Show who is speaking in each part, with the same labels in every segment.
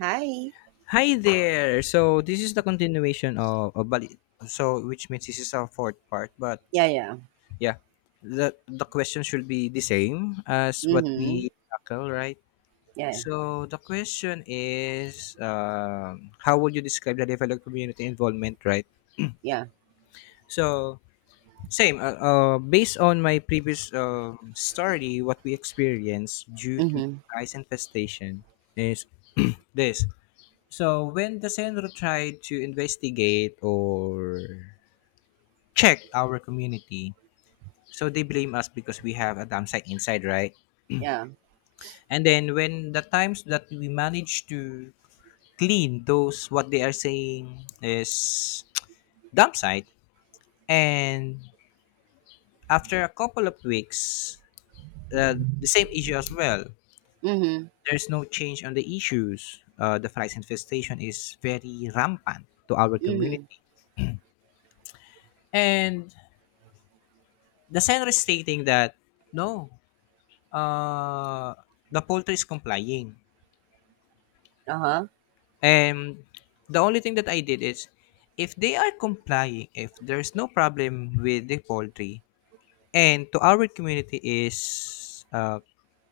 Speaker 1: Hi.
Speaker 2: Hi there. So this is the continuation of Bali. So which means this is our fourth part, but
Speaker 1: Yeah, yeah.
Speaker 2: yeah, the question should be the same as what
Speaker 1: Mm-hmm.
Speaker 2: we tackle, right?
Speaker 1: Yeah.
Speaker 2: So the question is, how would you describe the level of community involvement, right?
Speaker 1: Yeah.
Speaker 2: So same. Based on my previous story, what we experienced due to
Speaker 1: Mm-hmm.
Speaker 2: ice infestation is this. So when the Senro tried to investigate or check our community, so they blame us because we have a dam site inside, right?
Speaker 1: Yeah.
Speaker 2: And then when the times that we managed to clean those, what they are saying is dump site, and after a couple of weeks, the same issue as well.
Speaker 1: Mm-hmm.
Speaker 2: There's no change on the issues. The flies infestation is very rampant to our
Speaker 1: Mm-hmm.
Speaker 2: community, and the sender is stating that no, uh, the poultry is complying.
Speaker 1: Uh-huh.
Speaker 2: And the only thing that I did is if they are complying, if there's no problem with the poultry, and to our community is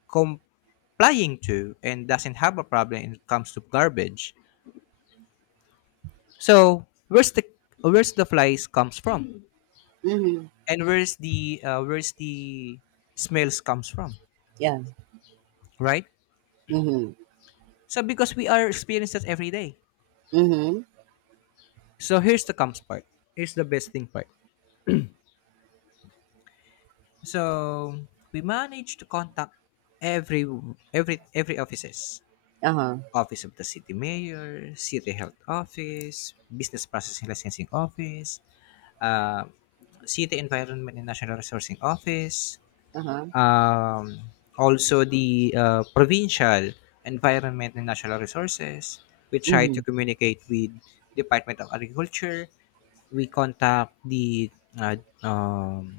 Speaker 2: complying to and doesn't have a problem when it comes to garbage. So where's the flies comes from,
Speaker 1: Mm-hmm.
Speaker 2: and where's the where's the smells comes from,
Speaker 1: Yeah.
Speaker 2: right?
Speaker 1: Mm-hmm.
Speaker 2: So because we are experiencing that every day.
Speaker 1: Mm-hmm.
Speaker 2: So here's the comes part. Here's the best thing part. So we managed to contact every every offices.
Speaker 1: Uh-huh.
Speaker 2: Office of the city mayor, city health office, business processing licensing office, uh, city environment and national resourcing office,
Speaker 1: Uh-huh.
Speaker 2: um, also the provincial environment and natural resources we try to
Speaker 1: Mm-hmm.
Speaker 2: communicate with department of agriculture. We contact the uh, um,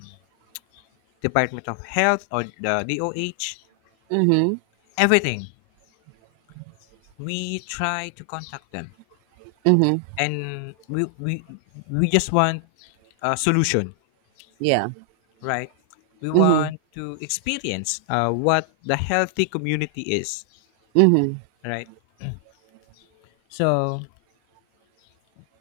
Speaker 2: department of health or the doh.
Speaker 1: Mm-hmm.
Speaker 2: Everything, we try to contact them,
Speaker 1: Mm-hmm.
Speaker 2: and we just want a solution,
Speaker 1: Yeah.
Speaker 2: right? We
Speaker 1: Mm-hmm.
Speaker 2: want to experience what the healthy community is,
Speaker 1: Mm-hmm.
Speaker 2: right? So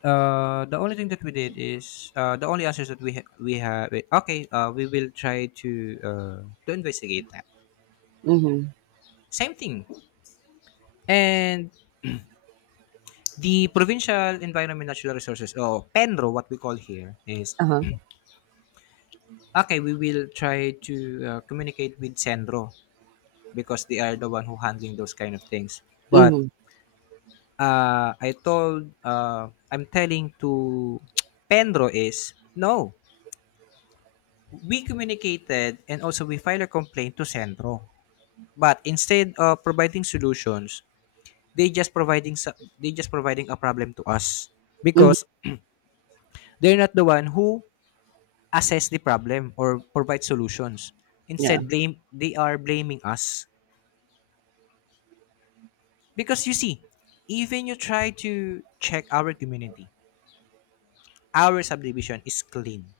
Speaker 2: the only thing that we did is, the only answers that we have, okay, we will try to investigate that.
Speaker 1: Mm-hmm.
Speaker 2: Same thing. And the provincial environment natural resources or penro, what we call here is,
Speaker 1: Uh-huh.
Speaker 2: okay, we will try to communicate with sendro because they are the one who handling those kind of things. But
Speaker 1: Mm-hmm.
Speaker 2: I told, I'm telling to penro is no, we communicated and also we filed a complaint to sendro. But instead of providing solutions, they just providing they just providing a problem to us
Speaker 1: Mm-hmm.
Speaker 2: because they're not the one who assess the problem or provide solutions.
Speaker 1: Yeah.
Speaker 2: Instead, blame they are blaming us. Because you see, even you try to check our community, our subdivision is clean.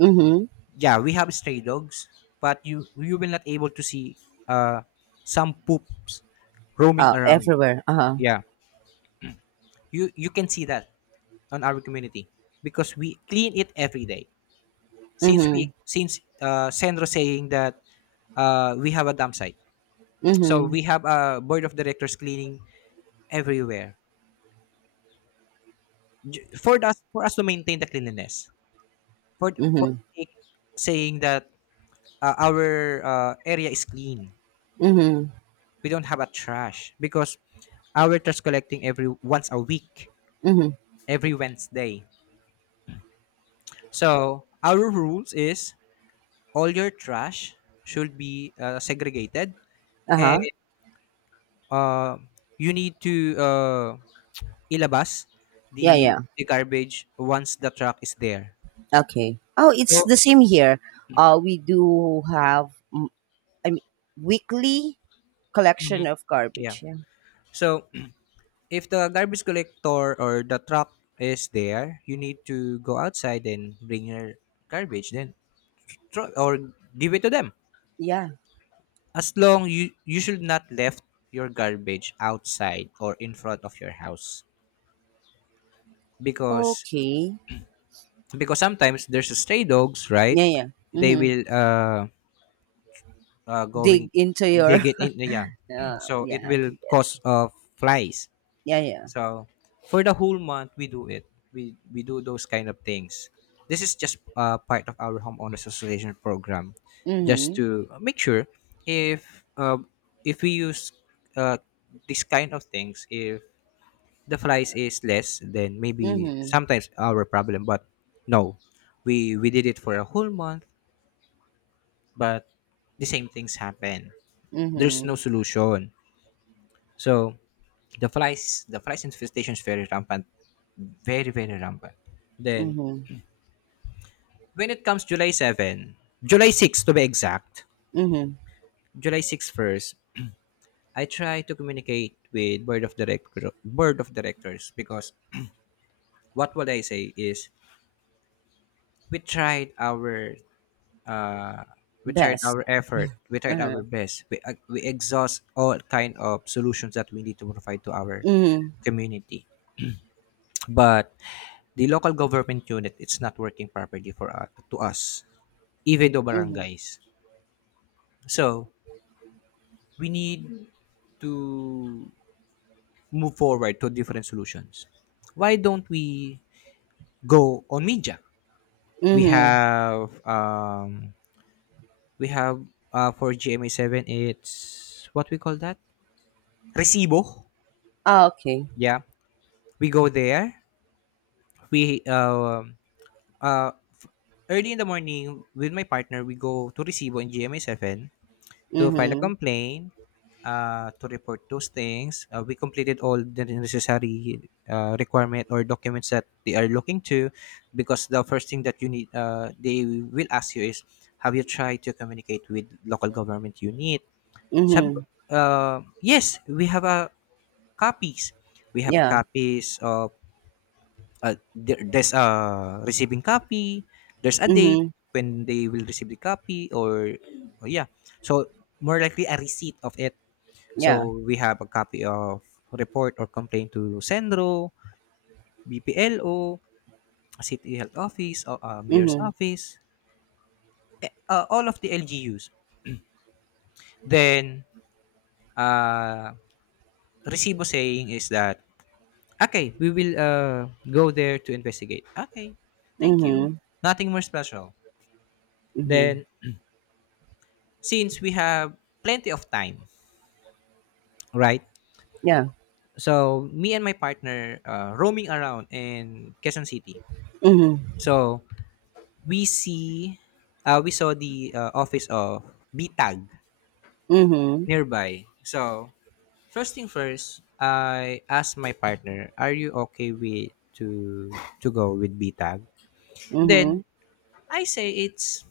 Speaker 1: Mm-hmm.
Speaker 2: Yeah, we have stray dogs, but you will not able to see uh some poops roaming around.
Speaker 1: Everywhere. Uh-huh.
Speaker 2: Yeah, you can see that on our community because we clean it every day, since
Speaker 1: Mm-hmm.
Speaker 2: we since Sandro saying that we have a dump site. So
Speaker 1: Mm-hmm.
Speaker 2: we have a board of directors cleaning everywhere, for us, for us to maintain the cleanliness, for
Speaker 1: Mm-hmm.
Speaker 2: sake, saying that our area is clean.
Speaker 1: Mm-hmm.
Speaker 2: We don't have a trash because our trash collecting every once a week,
Speaker 1: Mm-hmm.
Speaker 2: every Wednesday. So our rules is all your trash should be segregated, and
Speaker 1: Uh-huh.
Speaker 2: uh, you need to ilabas
Speaker 1: Yeah,
Speaker 2: the
Speaker 1: yeah.
Speaker 2: the garbage once the truck is there.
Speaker 1: Okay. Oh, it's the same here. We do have, I mean, weekly collection of
Speaker 2: Yeah.
Speaker 1: garbage. Yeah.
Speaker 2: So if the garbage collector or the truck is there, you need to go outside and bring your garbage, then throw or give it to them.
Speaker 1: Yeah.
Speaker 2: As long you should not left your garbage outside or in front of your house, because
Speaker 1: Okay.
Speaker 2: because sometimes there's stray dogs, right?
Speaker 1: Yeah. Yeah.
Speaker 2: They
Speaker 1: Mm-hmm.
Speaker 2: will going,
Speaker 1: Dig into
Speaker 2: they
Speaker 1: your.
Speaker 2: get in, yeah. So it
Speaker 1: Yeah.
Speaker 2: will cause flies.
Speaker 1: Yeah. Yeah.
Speaker 2: So for the whole month we do it, we do those kind of things. This is just part of our homeowners association program, just
Speaker 1: Mm-hmm.
Speaker 2: to make sure if uh, if we use uh, this kind of things, if the flies is less, then maybe
Speaker 1: Mm-hmm.
Speaker 2: sometimes our problem. But no, we did it for a whole month, but the same things happen. There's
Speaker 1: Mm-hmm.
Speaker 2: no solution. So the flies infestation is very rampant, very very rampant. Then
Speaker 1: Mm-hmm.
Speaker 2: when it comes July 7, July 6 to be exact,
Speaker 1: Mm-hmm.
Speaker 2: July 6 first, I try to communicate with board of directors because what would I say is, we tried our uh, we tried
Speaker 1: Best.
Speaker 2: our effort, we tried our
Speaker 1: Uh-huh.
Speaker 2: best, we exhaust all kind of solutions that we need to provide to our
Speaker 1: Mm-hmm.
Speaker 2: community. But the local government unit, it's not working properly for to us, even though
Speaker 1: Mm-hmm.
Speaker 2: barangays. So we need to move forward to different solutions. Why don't we go on media? We
Speaker 1: Mm-hmm.
Speaker 2: have we have for gma7, it's what we call that, recibo.
Speaker 1: Ah, okay.
Speaker 2: Yeah, we go there, we uh, early in the morning with my partner we go to recibo in gma7 to file a
Speaker 1: Mm-hmm.
Speaker 2: complaint, to report those things. We completed all the necessary requirement or documents that they are looking to, because the first thing that you need, they will ask you is, have you tried to communicate with local government unit? Sabi ko,
Speaker 1: Mm-hmm.
Speaker 2: yes, we have copies. We have
Speaker 1: Yeah.
Speaker 2: copies of, there's a receiving copy, there's a date
Speaker 1: Mm-hmm.
Speaker 2: when they will receive the copy, or yeah. So, more likely a receipt of it,
Speaker 1: Yeah.
Speaker 2: so we have a copy of report or complaint to Sendro, BPLO, City Health Office, or Mayor's
Speaker 1: Mm-hmm.
Speaker 2: Office, all of the LGUs. Then uh, Recibo saying is that, okay, we will go there to investigate. Okay, thank you.
Speaker 1: Mm-hmm.
Speaker 2: Nothing more special.
Speaker 1: Mm-hmm.
Speaker 2: Then since we have plenty of time, right?
Speaker 1: Yeah.
Speaker 2: So me and my partner roaming around in Quezon City.
Speaker 1: Mm-hmm.
Speaker 2: So we see we saw the office of BTAG
Speaker 1: Mm-hmm.
Speaker 2: nearby. So first thing first, I asked my partner, "Are you okay with to go with BTAG?" Then
Speaker 1: Mm-hmm.
Speaker 2: I say it's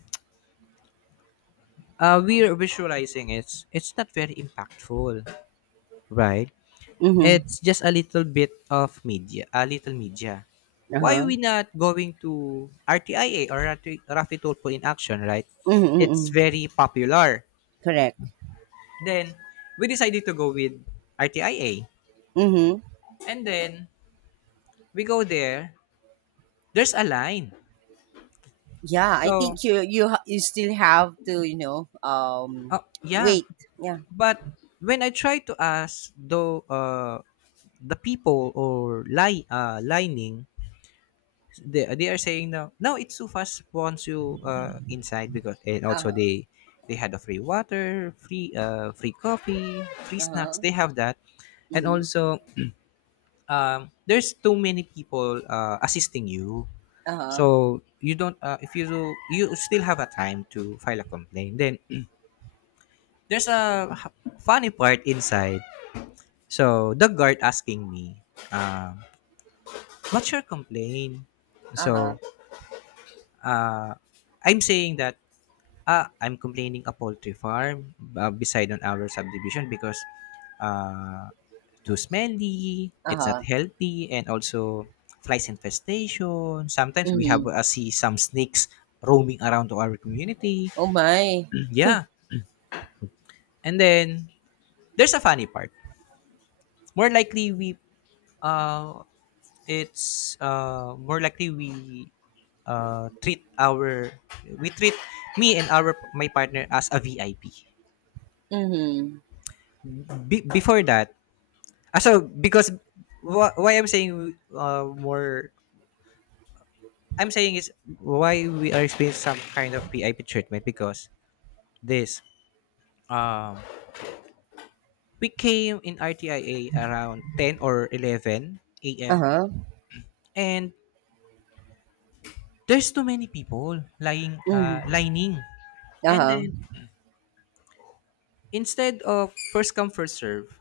Speaker 2: we're visualizing it's not very impactful, right?
Speaker 1: Mm-hmm.
Speaker 2: It's just a little bit of media, a little media. Why
Speaker 1: Uh-huh.
Speaker 2: we not going to RTIA or Rafi Tulpo in action, right?
Speaker 1: Mm-hmm.
Speaker 2: It's
Speaker 1: Mm-hmm.
Speaker 2: very popular.
Speaker 1: Correct.
Speaker 2: Then we decided to go with RTIA.
Speaker 1: Mm-hmm.
Speaker 2: And then we go there, there's a line.
Speaker 1: Yeah, I
Speaker 2: So,
Speaker 1: think you still have to
Speaker 2: oh, yeah.
Speaker 1: wait. Yeah.
Speaker 2: But when I try to ask though the people or lie lining, they are saying no no it's too fast once you inside, because and
Speaker 1: Uh
Speaker 2: also
Speaker 1: huh.
Speaker 2: they had a free water, free coffee, free
Speaker 1: Uh
Speaker 2: snacks,
Speaker 1: huh.
Speaker 2: they have that. And
Speaker 1: Mhm.
Speaker 2: also there's too many people assisting you.
Speaker 1: Uh huh.
Speaker 2: So you don't if you do, you still have a time to file a complaint. Then there's a funny part inside. So the guard asking me, uh, "What's your complaint?"
Speaker 1: Uh huh.
Speaker 2: So uh, I'm saying that, ah, I'm complaining a poultry farm beside on our subdivision because uh, too smelly,
Speaker 1: Uh
Speaker 2: it's not
Speaker 1: huh.
Speaker 2: healthy, and also flies infestation. Sometimes we have
Speaker 1: Mhm.
Speaker 2: see some snakes roaming around to our community.
Speaker 1: Oh my.
Speaker 2: Yeah. And then there's a funny part. More likely we uh it's more likely uh treat our we treat me and our my partner as a VIP.
Speaker 1: Mhm.
Speaker 2: Before that, so because why I'm saying is, why we are experiencing some kind of VIP treatment because this um we came in RTIA around 10 or 11
Speaker 1: Uh
Speaker 2: a.m.
Speaker 1: huh.
Speaker 2: and there's too many people lying
Speaker 1: Mhm.
Speaker 2: lining.
Speaker 1: Uh
Speaker 2: And then
Speaker 1: huh.
Speaker 2: instead of first come first serve,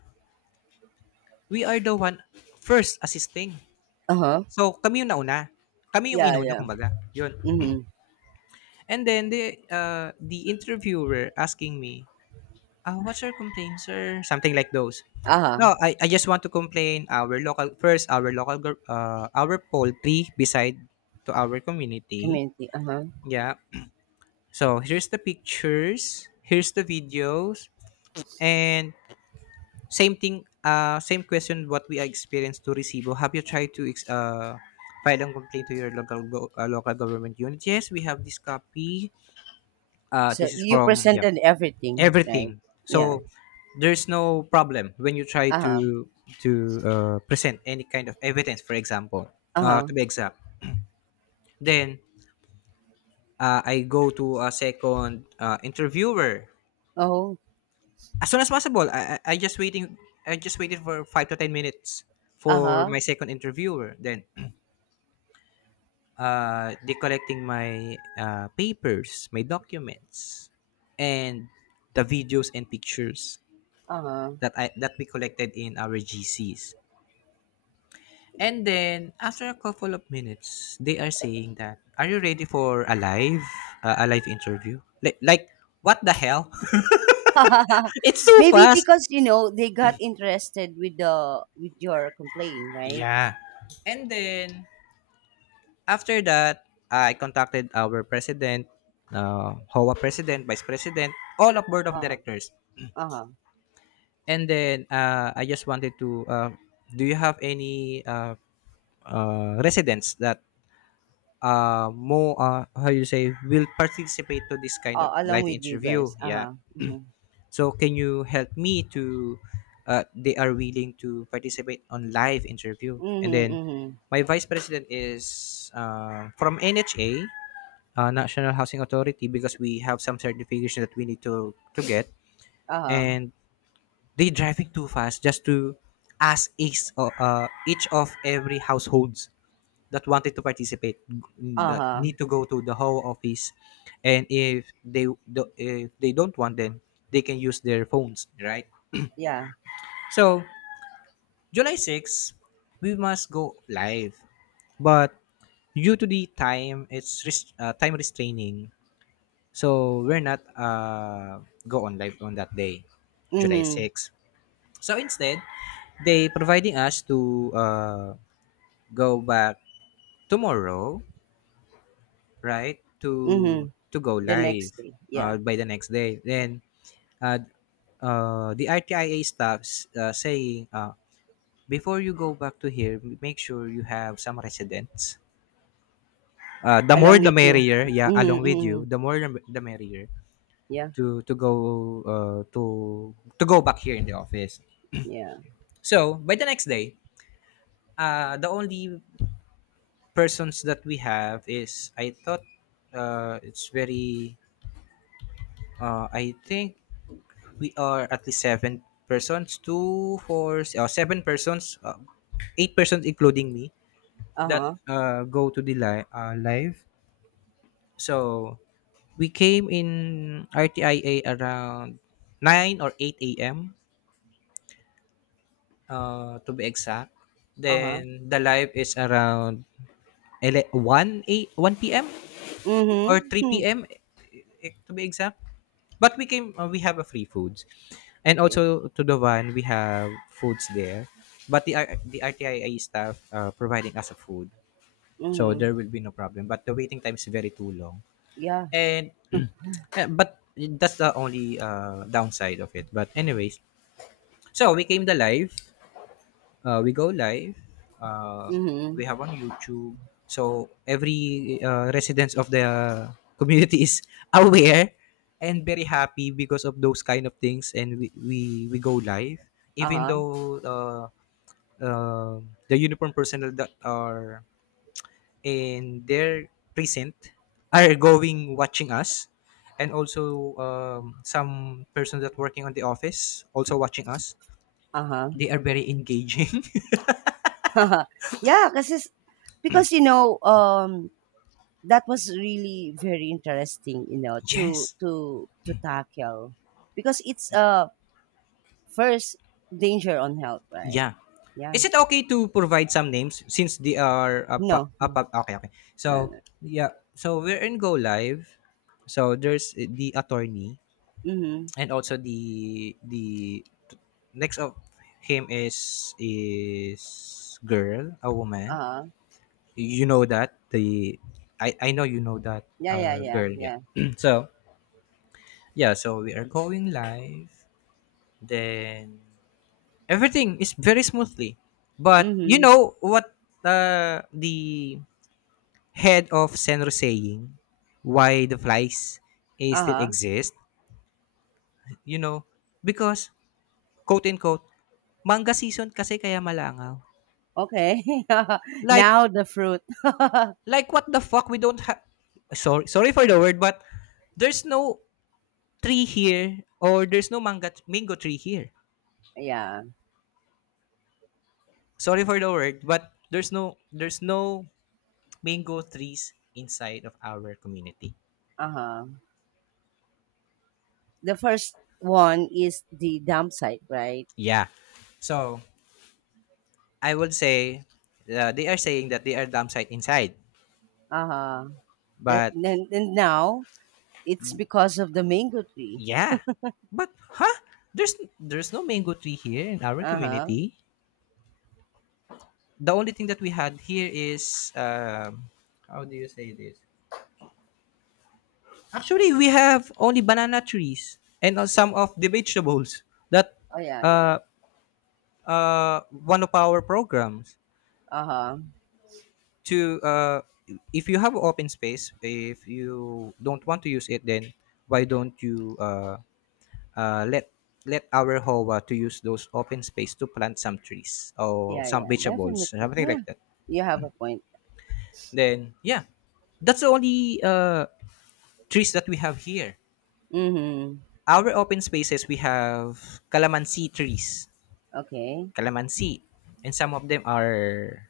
Speaker 2: we are the one first assisting.
Speaker 1: Uh huh.
Speaker 2: So kami yung nauna, kami yung
Speaker 1: Yeah.
Speaker 2: inuna
Speaker 1: Yeah.
Speaker 2: kumbaga yun.
Speaker 1: Mhm.
Speaker 2: And then the interviewer asking me, ah, what's your complaint sir, something like those.
Speaker 1: Uh huh.
Speaker 2: No, I just want to complain our local first, our local our poultry beside to our community.
Speaker 1: Community. Uh huh.
Speaker 2: Yeah. So here's the pictures, here's the videos. And same thing, same question what we experienced to Resibo. Have you tried to file a complaint to your local local government unit? Yes, we have this copy.
Speaker 1: So
Speaker 2: This is
Speaker 1: you
Speaker 2: from, yeah,
Speaker 1: presented everything, right?
Speaker 2: everything.
Speaker 1: Yeah.
Speaker 2: So there's no problem when you try
Speaker 1: Uh huh.
Speaker 2: to present any kind of evidence. For example,
Speaker 1: Uh huh.
Speaker 2: to be exact, then I go to a second interviewer
Speaker 1: Oh.
Speaker 2: as soon as possible. I just waiting. I just waited for 5 to 10 minutes
Speaker 1: Uh
Speaker 2: for
Speaker 1: huh.
Speaker 2: my second interviewer. Then, they collecting my papers, my documents, and the videos and pictures
Speaker 1: Uh huh.
Speaker 2: that I that we collected in our GCs. And then after a couple of minutes, they are saying that, "Are you ready for a live interview?" Like, what the hell? It's so
Speaker 1: Maybe
Speaker 2: fast.
Speaker 1: because they got interested with the with your complaint, right?
Speaker 2: Yeah. And then after that, I contacted our president, HOA president, vice president, all of board of
Speaker 1: Uh huh.
Speaker 2: directors.
Speaker 1: Uh huh.
Speaker 2: And then I just wanted to, do you have any residents that more, how you say, will participate to this kind of
Speaker 1: Along
Speaker 2: live
Speaker 1: with you
Speaker 2: interview?
Speaker 1: guys. Uh
Speaker 2: Yeah.
Speaker 1: huh. Mhm.
Speaker 2: So can you help me to, they are willing to participate on live interview. And
Speaker 1: Mhm.
Speaker 2: then
Speaker 1: Mhm.
Speaker 2: my vice president is from NHA, National Housing Authority, because we have some certification that we need to get,
Speaker 1: Uh huh.
Speaker 2: and they driving too fast just to ask each of every households that wanted to participate,
Speaker 1: Uh
Speaker 2: that need
Speaker 1: huh.
Speaker 2: to go to the whole office. And if if they don't want, then they can use their phones, right?
Speaker 1: Yeah.
Speaker 2: So July 6, we must go live, but due to the time, time restraining. So we're not go on live on that day, July
Speaker 1: Mhm.
Speaker 2: 6. So instead, they providing us to go back tomorrow, right?
Speaker 1: Mhm.
Speaker 2: To go
Speaker 1: The next
Speaker 2: live
Speaker 1: day. Yeah.
Speaker 2: by the next day. Then uh, the RTIA staffs saying, before you go back to here, make sure you have some residents. The more
Speaker 1: Along
Speaker 2: the
Speaker 1: with you.
Speaker 2: merrier. Yeah,
Speaker 1: Mhm.
Speaker 2: along with you,
Speaker 1: Mhm.
Speaker 2: the more the merrier
Speaker 1: Yeah.
Speaker 2: to to go uh, to to go back here in the office.
Speaker 1: Yeah.
Speaker 2: So by the next day, the only persons that we have is I thought it's very I think we are at least seven persons, two, four, seven persons, eight persons including me
Speaker 1: Uh
Speaker 2: that
Speaker 1: huh.
Speaker 2: go to live. So we came in RTIA around nine or eight a.m. To be exact.
Speaker 1: Uh huh.
Speaker 2: Then the live is around 1 a 1 p.m.
Speaker 1: Mhm.
Speaker 2: or
Speaker 1: Hmm.
Speaker 2: 3 p.m., to be exact. But we have a free foods. And
Speaker 1: Okay.
Speaker 2: also to the van we have foods there. But the RTIA staff providing us a food. So
Speaker 1: Mhm.
Speaker 2: there will be no problem, but the waiting time is very too long.
Speaker 1: Yeah.
Speaker 2: And but that's the only downside of it. But anyways, so we go live, uh, we
Speaker 1: Mhm.
Speaker 2: have on youtube, so every residents of the community is aware and very happy because of those kind of things. And we go live
Speaker 1: Uh
Speaker 2: even
Speaker 1: huh.
Speaker 2: though uh, the uniform personnel that are in their precinct are going watching us, and also some persons that working on the office also watching us.
Speaker 1: Uh huh.
Speaker 2: They are very engaging.
Speaker 1: yeah. Because that was really very interesting to
Speaker 2: Yes.
Speaker 1: tackle because it's first, danger on health, right?
Speaker 2: Yeah.
Speaker 1: Yeah.
Speaker 2: Is it okay to provide some names since they are a
Speaker 1: No, no.
Speaker 2: okay, okay.
Speaker 1: No, no.
Speaker 2: So, yeah. So, we're in Go Live. So, there's the attorney,
Speaker 1: Mm-hmm.
Speaker 2: and also the next of him is girl, a woman.
Speaker 1: Uh-huh.
Speaker 2: You know that the I know you know that
Speaker 1: Yeah, yeah,
Speaker 2: our
Speaker 1: yeah,
Speaker 2: girl, yeah.
Speaker 1: yeah.
Speaker 2: So, yeah, so we are going live. Then everything is very smoothly. But you
Speaker 1: Mm-hmm.
Speaker 2: know what, the head of Senro saying, why the flies, still
Speaker 1: Uh-huh.
Speaker 2: exist? You know, because, quote unquote, manga season kasi kaya malangaw.
Speaker 1: Okay.
Speaker 2: Like
Speaker 1: Now the fruit.
Speaker 2: like what the fuck, we don't have, sorry, sorry for the word, but there's no tree here, or there's no manga mango tree here.
Speaker 1: Yeah.
Speaker 2: Sorry for the word, but there's no mango trees inside of our community.
Speaker 1: Uh-huh. The first one is the dump site, right?
Speaker 2: Yeah. So I would say they are saying that they are dumb site inside,
Speaker 1: Uh-huh. the,
Speaker 2: but
Speaker 1: and, and now it's because of the mango tree.
Speaker 2: yeah, but huh? There's no mango tree here in our
Speaker 1: Uh-huh.
Speaker 2: community. The only thing that we had here is how do you say this? Actually, we have only banana trees and, some of the vegetables that
Speaker 1: Oh, yeah, yeah.
Speaker 2: uh, one of our programs.
Speaker 1: Uh-huh.
Speaker 2: To if you have open space, if you don't want to use it, then why don't you let our hova to use those open space to plant some trees or
Speaker 1: Yeah,
Speaker 2: some
Speaker 1: yeah, definitely.
Speaker 2: vegetables or something
Speaker 1: Yeah,
Speaker 2: like that.
Speaker 1: you have a point.
Speaker 2: Then yeah, that's the only trees that we have here.
Speaker 1: Mm-hmm.
Speaker 2: Our open spaces, we have calamansi trees,
Speaker 1: Okay.
Speaker 2: calamansi, and some of them are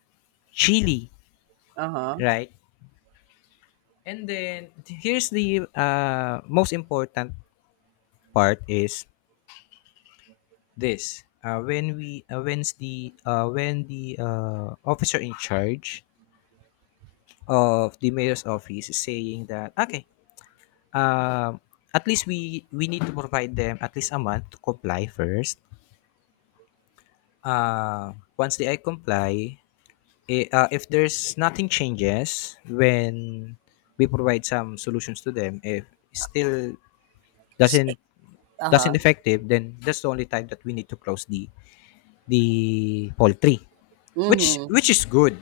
Speaker 2: chili,
Speaker 1: Uh-huh.
Speaker 2: right? And then here's the most important part is this. When the officer in charge of the mayor's office is saying that, okay, um, at least we need to provide them at least a month to comply first. Once they comply, if there's nothing changes, when we provide some solutions to them, if still
Speaker 1: S- eh,
Speaker 2: doesn't doesn't
Speaker 1: Uh-huh.
Speaker 2: effective, then that's the only time that we need to close the poultry, which
Speaker 1: Mm-hmm.
Speaker 2: which is good,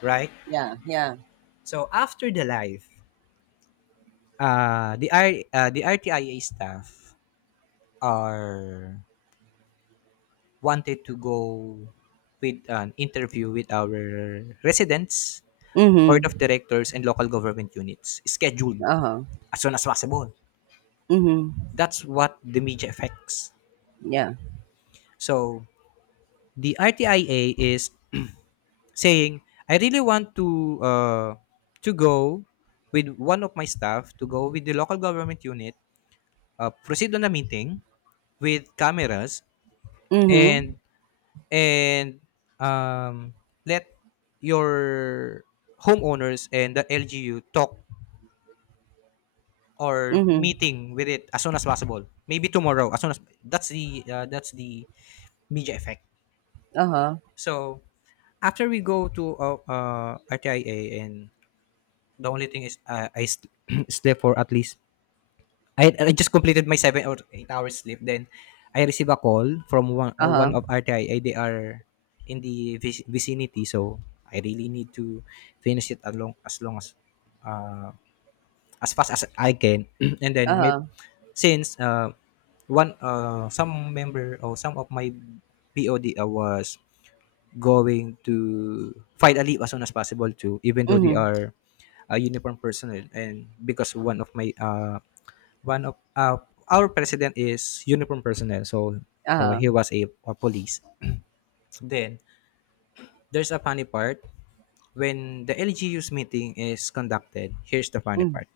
Speaker 2: right?
Speaker 1: Yeah, yeah.
Speaker 2: So after the live, uh, the R, the RTIA staff are wanted to go with an interview with our residents, board of
Speaker 1: Mm-hmm.
Speaker 2: directors, and local government units scheduled
Speaker 1: Uh-huh.
Speaker 2: as soon as possible.
Speaker 1: Mm-hmm.
Speaker 2: That's what the media affects.
Speaker 1: Yeah.
Speaker 2: So the RTIA is saying, I really want to go with one of my staff to go with the local government unit, proceed on the meeting with cameras,
Speaker 1: Mm-hmm.
Speaker 2: and and um, let your homeowners and the LGU talk or
Speaker 1: Mm-hmm.
Speaker 2: meeting with it as soon as possible. Maybe tomorrow, as soon as that's the media effect.
Speaker 1: Uh-huh.
Speaker 2: So after we go to RTIA, and the only thing is, slept for at least, I just completed my 7 or 8 hours sleep. Then I receive a call from one
Speaker 1: Uh-huh.
Speaker 2: of RTI. They are in the vicinity, so I really need to finish it along as long uh, as fast as I can. And then maybe
Speaker 1: Uh-huh.
Speaker 2: since one some member or some of my BOD was going to fight a leave as soon as possible too, even though they
Speaker 1: Mm-hmm.
Speaker 2: are a uniform personnel. And because one of one of uh, our president is uniform personnel, so
Speaker 1: Uh-huh.
Speaker 2: he was a police. Then there's a funny part when the LGU's meeting is conducted. Here's the funny
Speaker 1: Mm.
Speaker 2: part.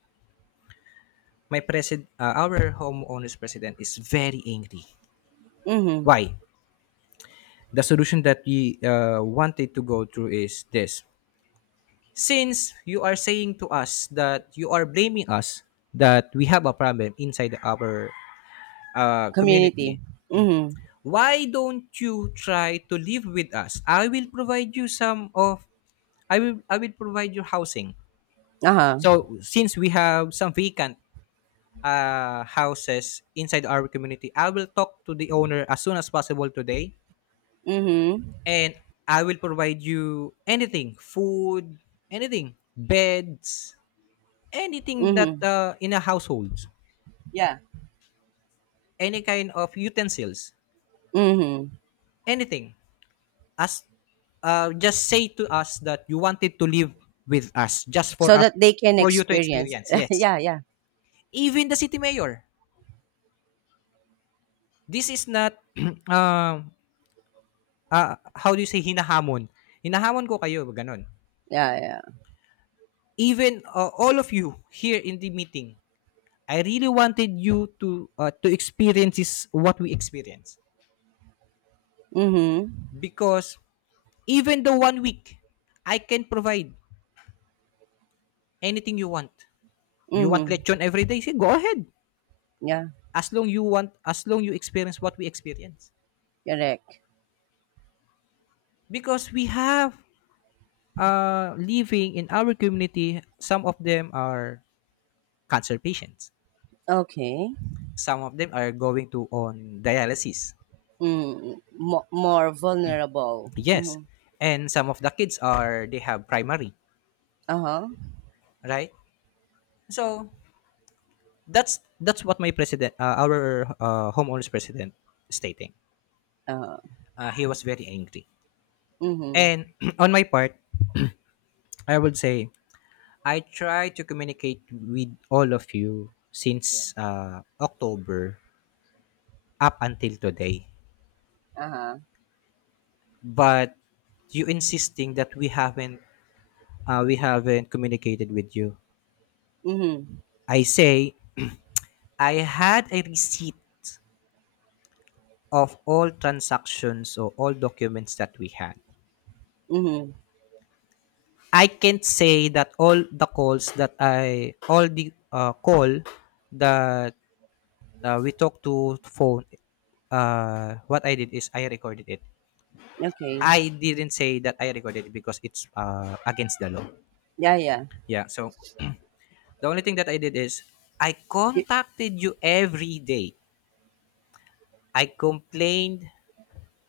Speaker 2: My president, our homeowners president, is very angry.
Speaker 1: Mm-hmm.
Speaker 2: Why? The solution that we wanted to go through is this. Since you are saying to us that you are blaming us that we have a problem inside our
Speaker 1: Community.
Speaker 2: community,
Speaker 1: Mm-hmm.
Speaker 2: why don't you try to live with us? I will, I will provide you housing.
Speaker 1: Uh-huh.
Speaker 2: So since we have some vacant houses inside our community, I will talk to the owner as soon as possible today,
Speaker 1: Mm-hmm.
Speaker 2: and I will provide you anything, food, anything, beds, anything that,
Speaker 1: Mm-hmm.
Speaker 2: in a household,
Speaker 1: Yeah.
Speaker 2: any kind of utensils,
Speaker 1: Mm-hmm.
Speaker 2: anything. As Just say to us that you wanted to live with us, just for
Speaker 1: So
Speaker 2: us,
Speaker 1: that they can
Speaker 2: for you to
Speaker 1: experience.
Speaker 2: experience. Yes.
Speaker 1: Yeah, yeah.
Speaker 2: Even the city mayor. This is not um how do you say, hinahamon. Hinahamon ko kayo ganun.
Speaker 1: Yeah, yeah.
Speaker 2: Even, all of you here in the meeting, I really wanted you to experience is what we experience.
Speaker 1: Mm-hmm.
Speaker 2: Because even the one week, I can provide anything you want. You want
Speaker 1: Mm-hmm.
Speaker 2: lechon every day? Say, go ahead.
Speaker 1: Yeah.
Speaker 2: As long you want, as long you experience what we experience.
Speaker 1: Correct.
Speaker 2: Because we have, living in our community, some of them are cancer patients,
Speaker 1: Okay.
Speaker 2: some of them are going to on dialysis,
Speaker 1: Mo- more vulnerable.
Speaker 2: yes,
Speaker 1: Mhm.
Speaker 2: and some of the kids are, they have primary,
Speaker 1: Uh-huh.
Speaker 2: right? So that's what my president, our homeowners president, stating.
Speaker 1: Uh-huh.
Speaker 2: He was very angry.
Speaker 1: Mhm.
Speaker 2: And on my part, I would say, I try to communicate with all of you since October up until today.
Speaker 1: Uh-huh.
Speaker 2: But you insisting that we haven't communicated with you.
Speaker 1: Mhm.
Speaker 2: I say, I had a receipt of all transactions or all documents that we had.
Speaker 1: Mhm.
Speaker 2: I can't say that all the calls that I, all the call that we talked to phone, what I did is I recorded it.
Speaker 1: Okay.
Speaker 2: I didn't say that I recorded it because it's against the law.
Speaker 1: Yeah, yeah.
Speaker 2: Yeah. So the only thing that I did is I
Speaker 1: Y-
Speaker 2: contacted you every day. I complained.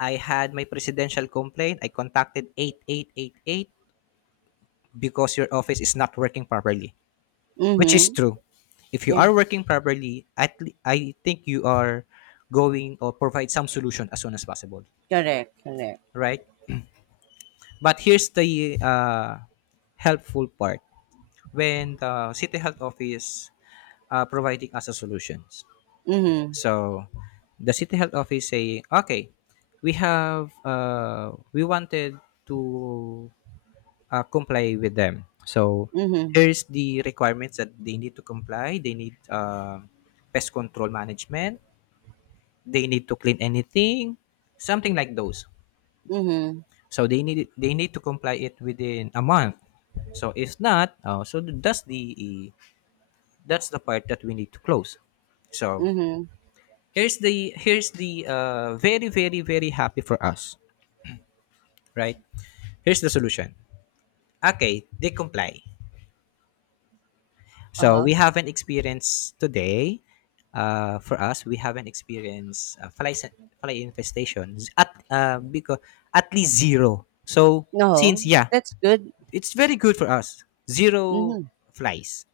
Speaker 2: I had my presidential complaint. I contacted 8888 because your office is not working properly, which is
Speaker 1: Mhm.
Speaker 2: true. If you
Speaker 1: Yeah.
Speaker 2: are working properly, I think you are going or provide some solution as soon as possible,
Speaker 1: Correct. Correct.
Speaker 2: right? But here's the helpful part, when the city health office providing us a solutions.
Speaker 1: Mhm.
Speaker 2: So the city health office saying, okay, we have we wanted to comply with them. So
Speaker 1: Mhm.
Speaker 2: here's the requirements that they need to comply. They need pest control management. They need to clean anything, something like those.
Speaker 1: Mhm.
Speaker 2: So they need to comply it within a month. So if not, so does the that's the part that we need to close. So
Speaker 1: Mhm.
Speaker 2: here's the very happy for us, right? Here's the solution. Okay, they comply. So
Speaker 1: Uh-huh.
Speaker 2: we have an experience today. For us, we have an experience, fly infestation, at because at least zero, so
Speaker 1: No.
Speaker 2: since, yeah,
Speaker 1: That's good.
Speaker 2: it's very good for us. Zero
Speaker 1: Mhm.
Speaker 2: flies.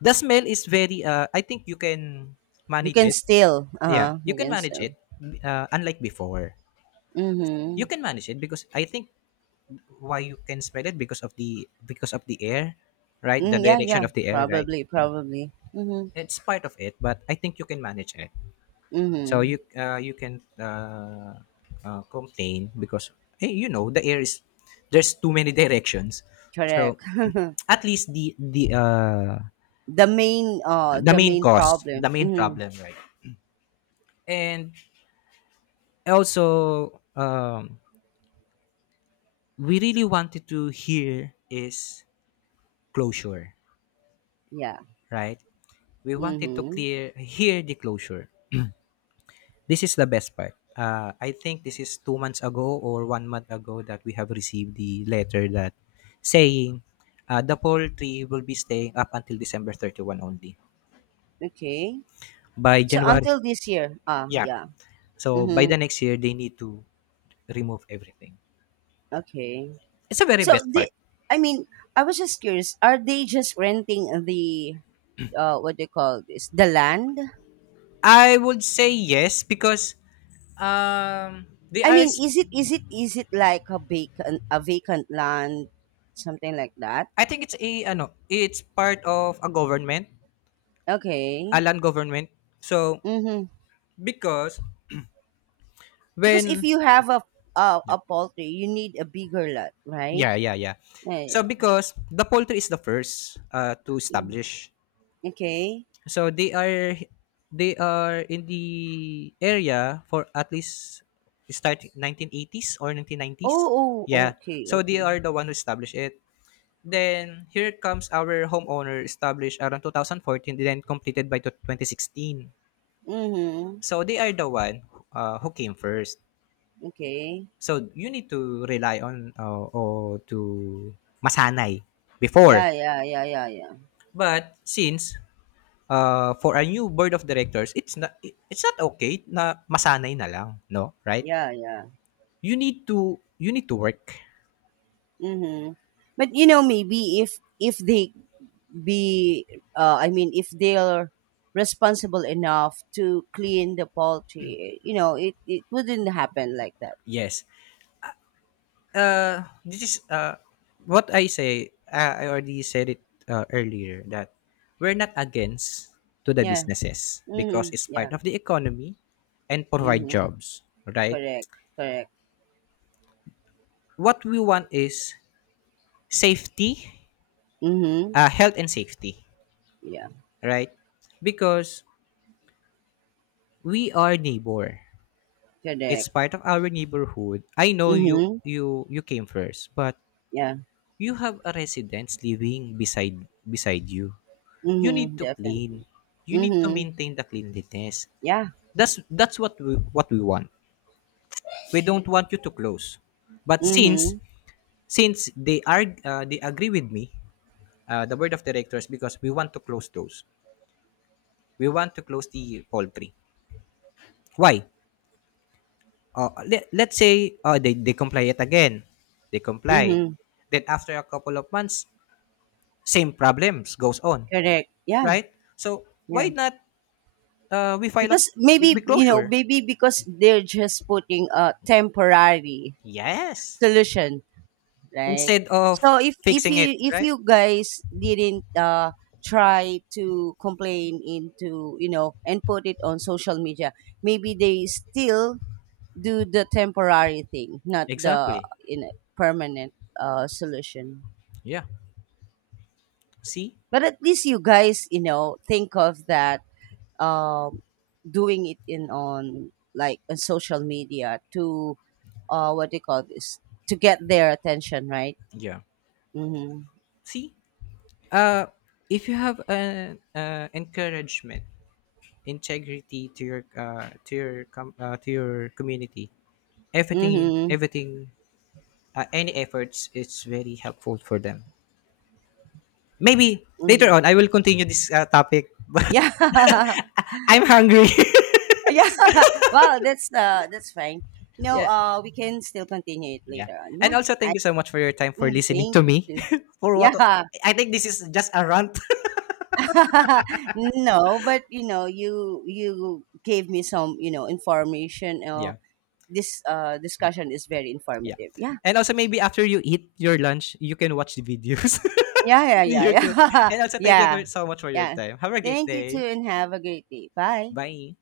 Speaker 2: The smell is very I think you can
Speaker 1: You
Speaker 2: manage
Speaker 1: can
Speaker 2: it.
Speaker 1: still.
Speaker 2: Yeah,
Speaker 1: Uh-huh.
Speaker 2: you
Speaker 1: You
Speaker 2: can
Speaker 1: can
Speaker 2: manage
Speaker 1: still.
Speaker 2: it. Unlike before, you
Speaker 1: Mhm.
Speaker 2: can manage it because I think why you can smell it, because of the air, right? The
Speaker 1: Yeah,
Speaker 2: direction
Speaker 1: yeah.
Speaker 2: of the air, right?
Speaker 1: Probably, probably. Mhm.
Speaker 2: It's part of it, but I think you can manage it. So
Speaker 1: Mhm.
Speaker 2: you can complain because, you know, the air is there's too many directions.
Speaker 1: Correct.
Speaker 2: So at least the
Speaker 1: The main the main problem.
Speaker 2: the main
Speaker 1: Mhm.
Speaker 2: problem, right? And also we really wanted to hear is closure,
Speaker 1: Yeah.
Speaker 2: right? We wanted to
Speaker 1: Mhm.
Speaker 2: clear hear the closure. This is the best part. I think this is 2 months ago or one month ago that we have received the letter that saying the poultry will be staying up until December 31 only.
Speaker 1: Okay.
Speaker 2: By
Speaker 1: So
Speaker 2: January,
Speaker 1: until this year. Ah,
Speaker 2: yeah.
Speaker 1: yeah.
Speaker 2: So by the
Speaker 1: Mhm.
Speaker 2: next year, they need to remove everything.
Speaker 1: Okay.
Speaker 2: It's a very
Speaker 1: So
Speaker 2: best
Speaker 1: the,
Speaker 2: part.
Speaker 1: I mean, I was just curious, are they just renting the what do you call this? The land?
Speaker 2: I would say yes because they
Speaker 1: I
Speaker 2: are
Speaker 1: mean, is it like a vacant, a vacant land, something like that?
Speaker 2: I think it's a ano, it's part of a government, a
Speaker 1: Okay.
Speaker 2: land government. So,
Speaker 1: Mhm.
Speaker 2: because
Speaker 1: Because if
Speaker 2: when,
Speaker 1: you have a
Speaker 2: yeah,
Speaker 1: poultry, you need a bigger lot, right?
Speaker 2: yeah, yeah, yeah.
Speaker 1: Yeah,
Speaker 2: So
Speaker 1: yeah.
Speaker 2: because the poultry is the first to
Speaker 1: Mm.
Speaker 2: establish.
Speaker 1: Okay.
Speaker 2: So they are in the area for at least start 1980s or 1990s.
Speaker 1: Oh,
Speaker 2: Yeah.
Speaker 1: oh, okay,
Speaker 2: So they
Speaker 1: okay.
Speaker 2: are the one who established it. Then here comes our homeowner established around 2014, then completed by 2016.
Speaker 1: Mhm.
Speaker 2: So they are the one, who came first.
Speaker 1: Okay.
Speaker 2: So you need to rely on or to masanay before.
Speaker 1: Yeah, yeah, yeah, yeah, yeah.
Speaker 2: But since, for a new board of directors, it's not okay na masanay na lang, no? Right?
Speaker 1: Yeah, yeah.
Speaker 2: You need to work.
Speaker 1: Mm-hmm. But you know, maybe if they be if they're responsible enough to clean the poultry, you know, it wouldn't happen like that.
Speaker 2: Yes. This is what I say. I already said it earlier that we're not against to the
Speaker 1: Yeah.
Speaker 2: businesses because
Speaker 1: Mm-hmm.
Speaker 2: it's part
Speaker 1: Yeah.
Speaker 2: of the economy and provide
Speaker 1: Mm-hmm.
Speaker 2: jobs, right?
Speaker 1: Correct. Correct.
Speaker 2: What we want is safety,
Speaker 1: Mm-hmm.
Speaker 2: health and safety,
Speaker 1: Yeah.
Speaker 2: right? Because we are neighbor. It's
Speaker 1: Correct.
Speaker 2: part of our neighborhood. I know you
Speaker 1: Mm-hmm.
Speaker 2: you you came first, but
Speaker 1: Yeah.
Speaker 2: you have a residence living beside you. You need
Speaker 1: Mm-hmm.
Speaker 2: to clean.
Speaker 1: Definitely.
Speaker 2: You need to
Speaker 1: Mm-hmm.
Speaker 2: maintain the cleanliness.
Speaker 1: Yeah.
Speaker 2: That's what we want. We don't want you to close. But since
Speaker 1: Mm-hmm.
Speaker 2: since they are they agree with me, the board of directors, because we want to close those. We want to close the poultry. Why? Let's say they comply yet again. They comply.
Speaker 1: Mm-hmm.
Speaker 2: Then after a couple of months, same problems goes on,
Speaker 1: Correct. Yeah.
Speaker 2: right? So why
Speaker 1: Yeah.
Speaker 2: not, we file a
Speaker 1: Because
Speaker 2: we
Speaker 1: maybe you know,
Speaker 2: closure?
Speaker 1: maybe because they're just putting a temporary
Speaker 2: Yes.
Speaker 1: solution, right?
Speaker 2: Instead of
Speaker 1: So if
Speaker 2: fixing it,
Speaker 1: you, if
Speaker 2: right?
Speaker 1: you guys didn't try to complain into you know, and put it on social media, maybe they still do the temporary thing, not the,
Speaker 2: Exactly.
Speaker 1: you know, permanent solution,
Speaker 2: Yeah. See,
Speaker 1: but at least you guys, you know, think of that, um, doing it in, on like on social media to, what do you call this, to get their attention, right?
Speaker 2: yeah,
Speaker 1: Mm-hmm.
Speaker 2: see, uh, if you have an encouragement, integrity to your to your community, everything,
Speaker 1: Mm-hmm.
Speaker 2: everything, any efforts is very helpful for them. Maybe later
Speaker 1: Mm-hmm.
Speaker 2: on, I will continue this topic, but
Speaker 1: Yeah.
Speaker 2: I'm hungry.
Speaker 1: Yeah. Well, that's fine. You know,
Speaker 2: Yeah,
Speaker 1: we can still continue it
Speaker 2: yeah.
Speaker 1: later on.
Speaker 2: And
Speaker 1: Yeah.
Speaker 2: also thank
Speaker 1: I
Speaker 2: you so much for your time for listening
Speaker 1: Thank
Speaker 2: to
Speaker 1: you
Speaker 2: me.
Speaker 1: too.
Speaker 2: For what
Speaker 1: Yeah.
Speaker 2: I think this is just a rant.
Speaker 1: No, but you know, you gave me some, you know, information.
Speaker 2: Yeah,
Speaker 1: This discussion is very
Speaker 2: yeah.
Speaker 1: informative. Yeah.
Speaker 2: And also maybe after you eat your lunch, you can watch the videos
Speaker 1: Yeah, yeah,
Speaker 2: in
Speaker 1: yeah,
Speaker 2: YouTube.
Speaker 1: yeah.
Speaker 2: And also thank you
Speaker 1: Yeah,
Speaker 2: for so much for your
Speaker 1: yeah.
Speaker 2: time. Have a great
Speaker 1: Thank you too,
Speaker 2: day.
Speaker 1: and have a great day. Bye.
Speaker 2: Bye.